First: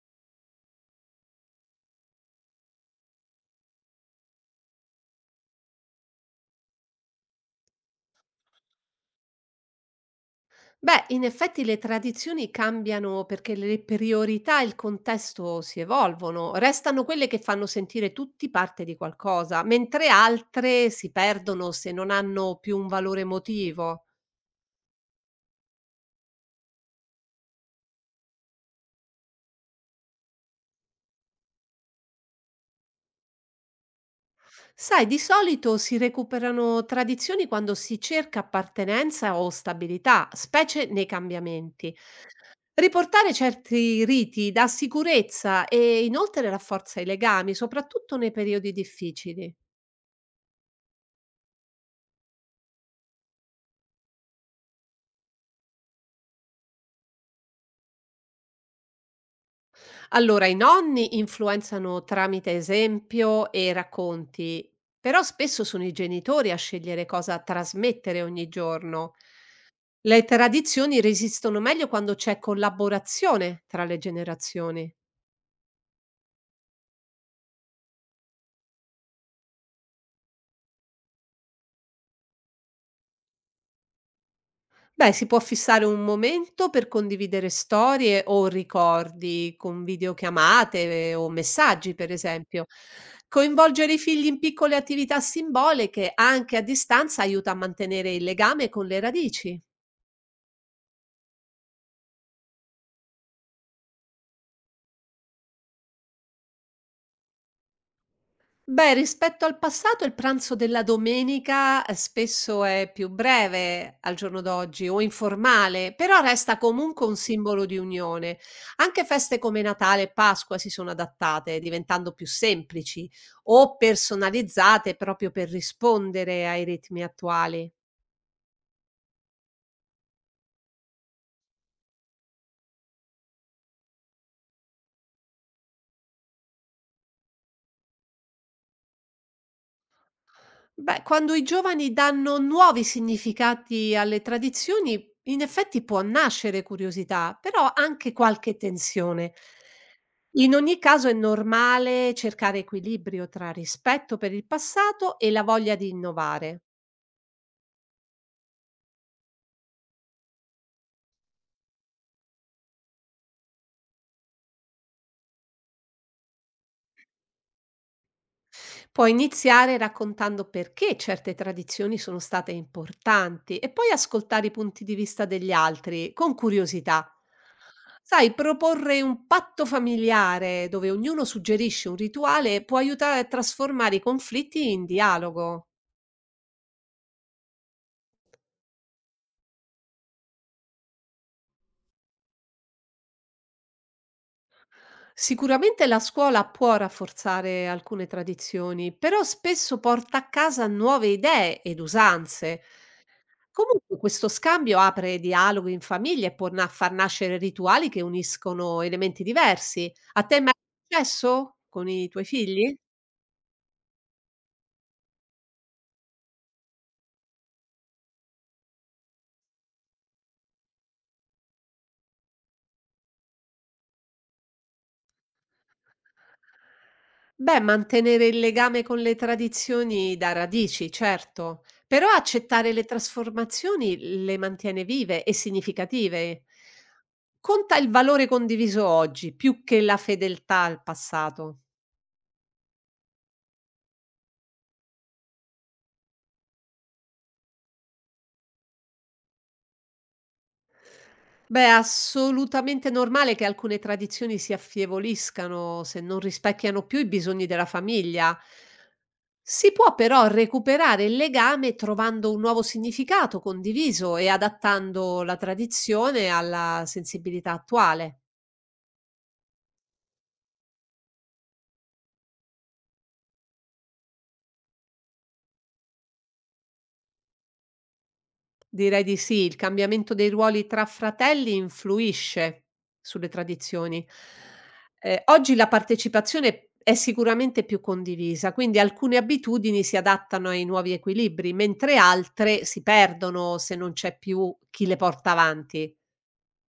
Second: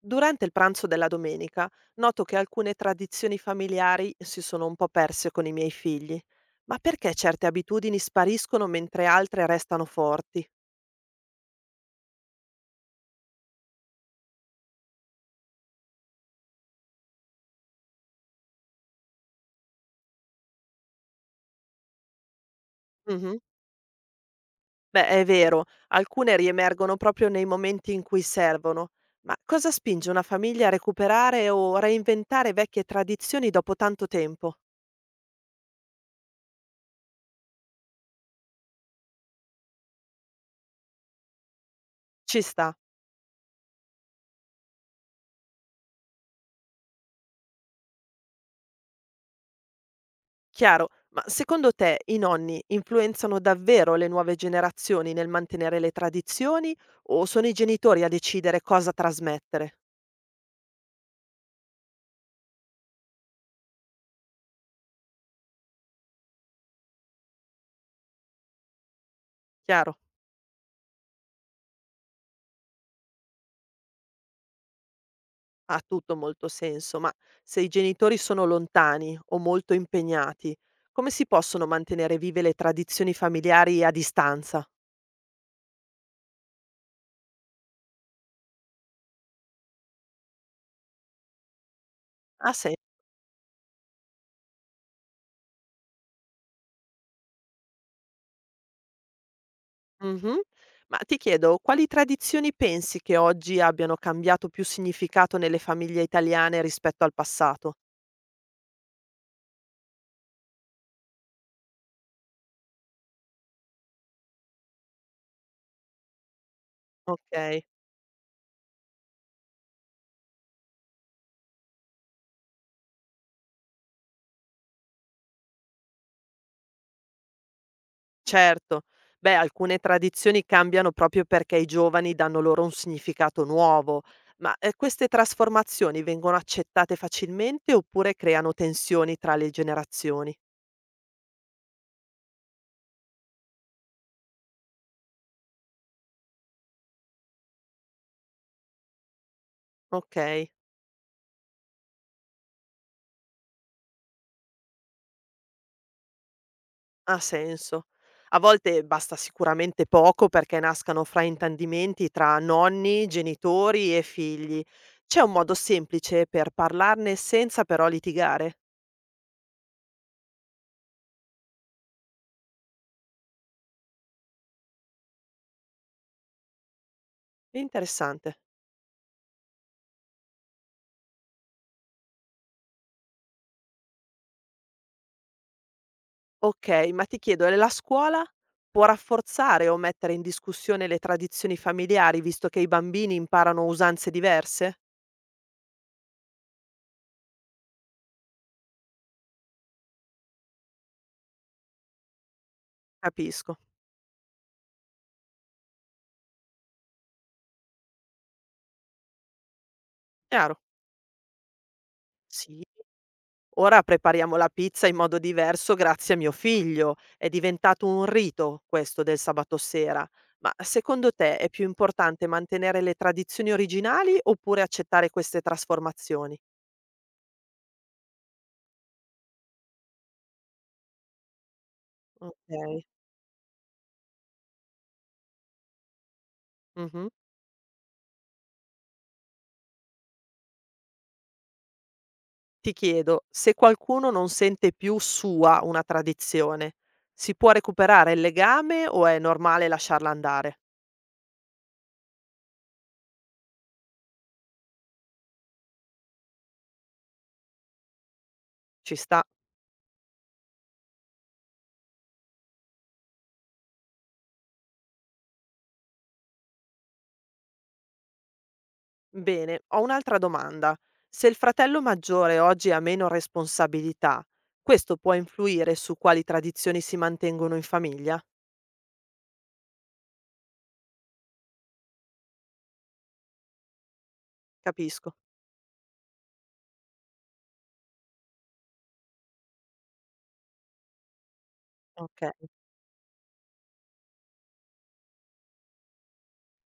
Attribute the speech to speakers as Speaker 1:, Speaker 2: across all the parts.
Speaker 1: Durante il pranzo della domenica noto che alcune tradizioni familiari si sono un po' perse con i miei figli. Ma perché certe abitudini spariscono mentre altre restano forti?
Speaker 2: Beh, in effetti le tradizioni cambiano perché le priorità e il contesto si evolvono, restano quelle che fanno sentire tutti parte di qualcosa, mentre altre si perdono se non hanno più un valore
Speaker 1: Mhm.
Speaker 2: emotivo.
Speaker 1: Beh, è vero, alcune riemergono proprio nei momenti in cui servono. Ma cosa spinge una famiglia a recuperare o reinventare vecchie tradizioni dopo tanto tempo?
Speaker 2: Sai, di solito si recuperano tradizioni quando si cerca appartenenza o stabilità, specie nei cambiamenti.
Speaker 1: Ci sta.
Speaker 2: Riportare certi riti dà sicurezza e inoltre rafforza i legami, soprattutto nei periodi difficili.
Speaker 1: Chiaro, ma secondo te i nonni influenzano davvero le nuove generazioni nel mantenere le tradizioni o sono i genitori a decidere cosa trasmettere?
Speaker 2: Allora, i nonni influenzano tramite esempio e racconti, però spesso sono i genitori a scegliere cosa trasmettere ogni giorno.
Speaker 1: Chiaro,
Speaker 2: Le tradizioni resistono meglio quando c'è collaborazione tra le generazioni.
Speaker 1: ha tutto molto senso, ma se i genitori sono lontani o molto impegnati, come si possono mantenere vive le tradizioni familiari a distanza?
Speaker 2: Beh, si può fissare un momento per condividere storie o ricordi con videochiamate o messaggi, per
Speaker 1: Ah
Speaker 2: esempio.
Speaker 1: sì.
Speaker 2: Coinvolgere i figli in piccole attività simboliche anche a distanza aiuta a mantenere il legame con le radici.
Speaker 1: Mhm. Ma ti chiedo, quali tradizioni pensi che oggi abbiano cambiato più significato nelle famiglie italiane rispetto al passato?
Speaker 2: Beh, rispetto al passato il pranzo della domenica, spesso è più breve al giorno d'oggi o informale, però resta comunque un
Speaker 1: Ok.
Speaker 2: simbolo di unione. Anche feste come Natale e Pasqua si sono adattate, diventando più semplici o personalizzate proprio per rispondere ai ritmi attuali.
Speaker 1: Certo. Beh, alcune tradizioni cambiano proprio perché i giovani danno loro un significato nuovo, ma queste trasformazioni vengono accettate facilmente oppure creano tensioni tra le generazioni?
Speaker 2: Beh, quando i giovani danno nuovi significati alle tradizioni, in effetti può nascere curiosità, però anche qualche tensione.
Speaker 1: Ok,
Speaker 2: In ogni caso è normale cercare equilibrio tra rispetto per il passato e la voglia di innovare.
Speaker 1: ha senso. A volte basta sicuramente poco perché nascano fraintendimenti tra nonni, genitori e figli. C'è un modo semplice per parlarne senza però litigare?
Speaker 2: Puoi iniziare raccontando perché certe tradizioni sono state importanti e poi ascoltare i punti di vista degli altri con curiosità. Sai,
Speaker 1: Interessante.
Speaker 2: proporre un patto familiare dove ognuno suggerisce un rituale può aiutare a trasformare i conflitti in dialogo.
Speaker 1: Okay, ma ti chiedo, e la scuola può rafforzare o mettere in discussione le tradizioni familiari, visto che i bambini imparano usanze diverse?
Speaker 2: Sicuramente la scuola può rafforzare alcune tradizioni, però spesso porta a casa nuove idee ed usanze.
Speaker 1: Capisco,
Speaker 2: Comunque questo scambio apre dialoghi in famiglia e può na far nascere rituali che uniscono elementi diversi. A te è mai
Speaker 1: chiaro.
Speaker 2: successo con i tuoi
Speaker 1: Sì,
Speaker 2: figli?
Speaker 1: ora prepariamo la pizza in modo diverso grazie a mio figlio. È diventato un rito questo del sabato sera. Ma secondo te è più importante mantenere le tradizioni originali oppure accettare queste trasformazioni?
Speaker 2: Beh, mantenere il legame con le tradizioni dà radici, certo, però accettare le
Speaker 1: Okay.
Speaker 2: trasformazioni le mantiene vive e significative.
Speaker 1: Mh-mh.
Speaker 2: Conta il valore condiviso oggi più che la fedeltà al passato.
Speaker 1: Ti chiedo, se qualcuno non sente più sua una tradizione, si può recuperare il legame o è normale lasciarla andare?
Speaker 2: Beh, è assolutamente normale che alcune tradizioni si affievoliscano se non rispecchiano più i bisogni della famiglia.
Speaker 1: Ci sta.
Speaker 2: Si può però recuperare il legame trovando un nuovo significato condiviso e adattando la tradizione alla sensibilità attuale.
Speaker 1: Bene, ho un'altra domanda. Se il fratello maggiore oggi ha meno responsabilità, questo può influire su quali tradizioni si mantengono in famiglia?
Speaker 2: Direi di sì. Il cambiamento dei ruoli tra fratelli influisce sulle tradizioni.
Speaker 1: Capisco.
Speaker 2: Oggi la partecipazione è sicuramente più condivisa, quindi alcune abitudini si adattano ai nuovi equilibri, mentre
Speaker 1: Ok.
Speaker 2: altre si perdono se non c'è più chi le porta avanti.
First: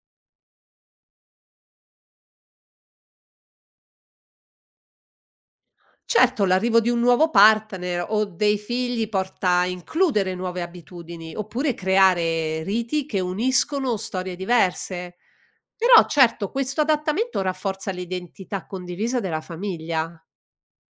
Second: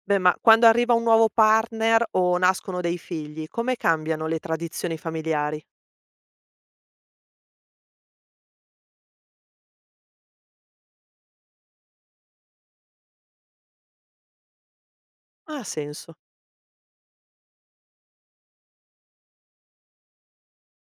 Speaker 1: Beh, ma quando arriva un nuovo partner o nascono dei figli, come cambiano le tradizioni familiari?
Speaker 2: Certo, l'arrivo di un nuovo partner o dei figli porta a includere nuove abitudini, oppure creare riti che uniscono storie diverse.
Speaker 1: Ha
Speaker 2: Però
Speaker 1: senso.
Speaker 2: certo, questo adattamento rafforza l'identità condivisa della famiglia.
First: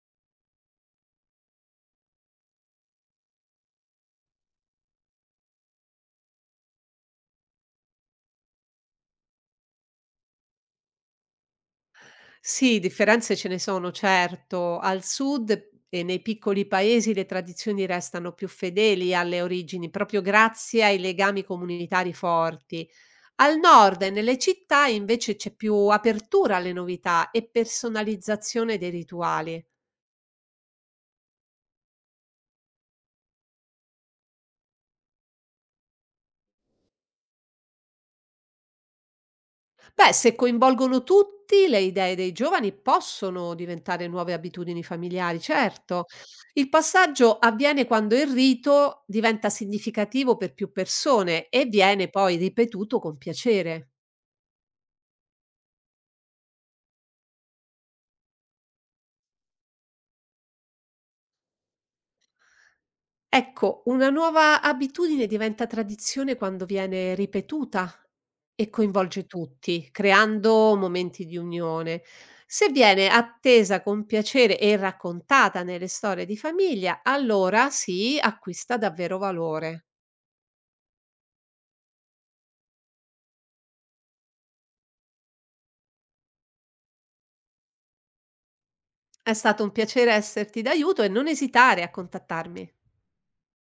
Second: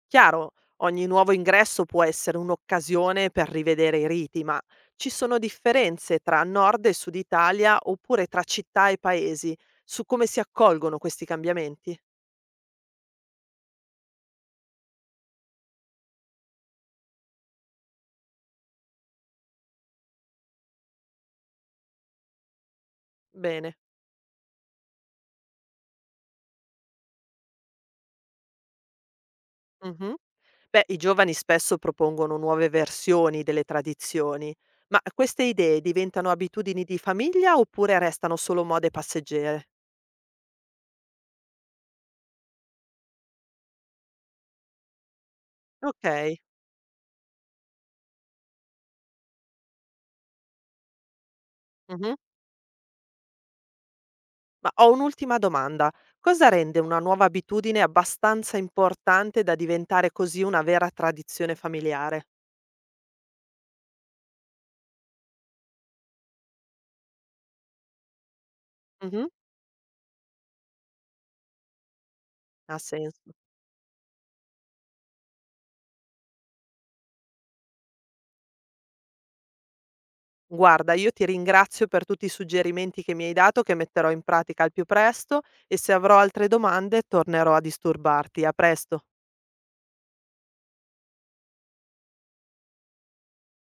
Speaker 1: Chiaro, ogni nuovo ingresso può essere un'occasione per rivedere i riti, ma ci sono differenze tra Nord e Sud Italia oppure tra città e paesi su come si accolgono questi cambiamenti?
Speaker 2: Sì, differenze ce ne sono, certo. Al sud e nei piccoli paesi le tradizioni restano più fedeli alle origini, proprio grazie ai legami comunitari forti. Al
Speaker 1: Bene.
Speaker 2: nord e nelle città invece c'è più apertura alle novità e personalizzazione dei rituali.
Speaker 1: Mhm. Beh, i giovani spesso propongono nuove versioni delle tradizioni, ma queste idee diventano abitudini di famiglia oppure restano solo mode passeggere?
Speaker 2: Beh, se coinvolgono tutti, le idee dei giovani possono diventare nuove abitudini familiari, certo.
Speaker 1: Ok.
Speaker 2: Il passaggio avviene quando il rito diventa significativo per più persone e viene
Speaker 1: Mhm.
Speaker 2: poi ripetuto con piacere.
Speaker 1: Ma ho un'ultima domanda. Cosa rende una nuova abitudine abbastanza importante da diventare così una vera tradizione familiare?
Speaker 2: Ecco, una nuova abitudine diventa tradizione quando viene ripetuta e coinvolge
Speaker 1: Mh-mh.
Speaker 2: tutti, creando momenti di unione. Se
Speaker 1: Ha
Speaker 2: viene
Speaker 1: senso.
Speaker 2: attesa con piacere e raccontata nelle storie di famiglia, allora sì, acquista davvero valore.
Speaker 1: Guarda, io ti ringrazio per tutti i suggerimenti che mi hai dato, che metterò in pratica al più presto e se avrò altre domande tornerò a disturbarti. A presto.
Speaker 2: È stato un piacere esserti d'aiuto e non esitare a contattarmi.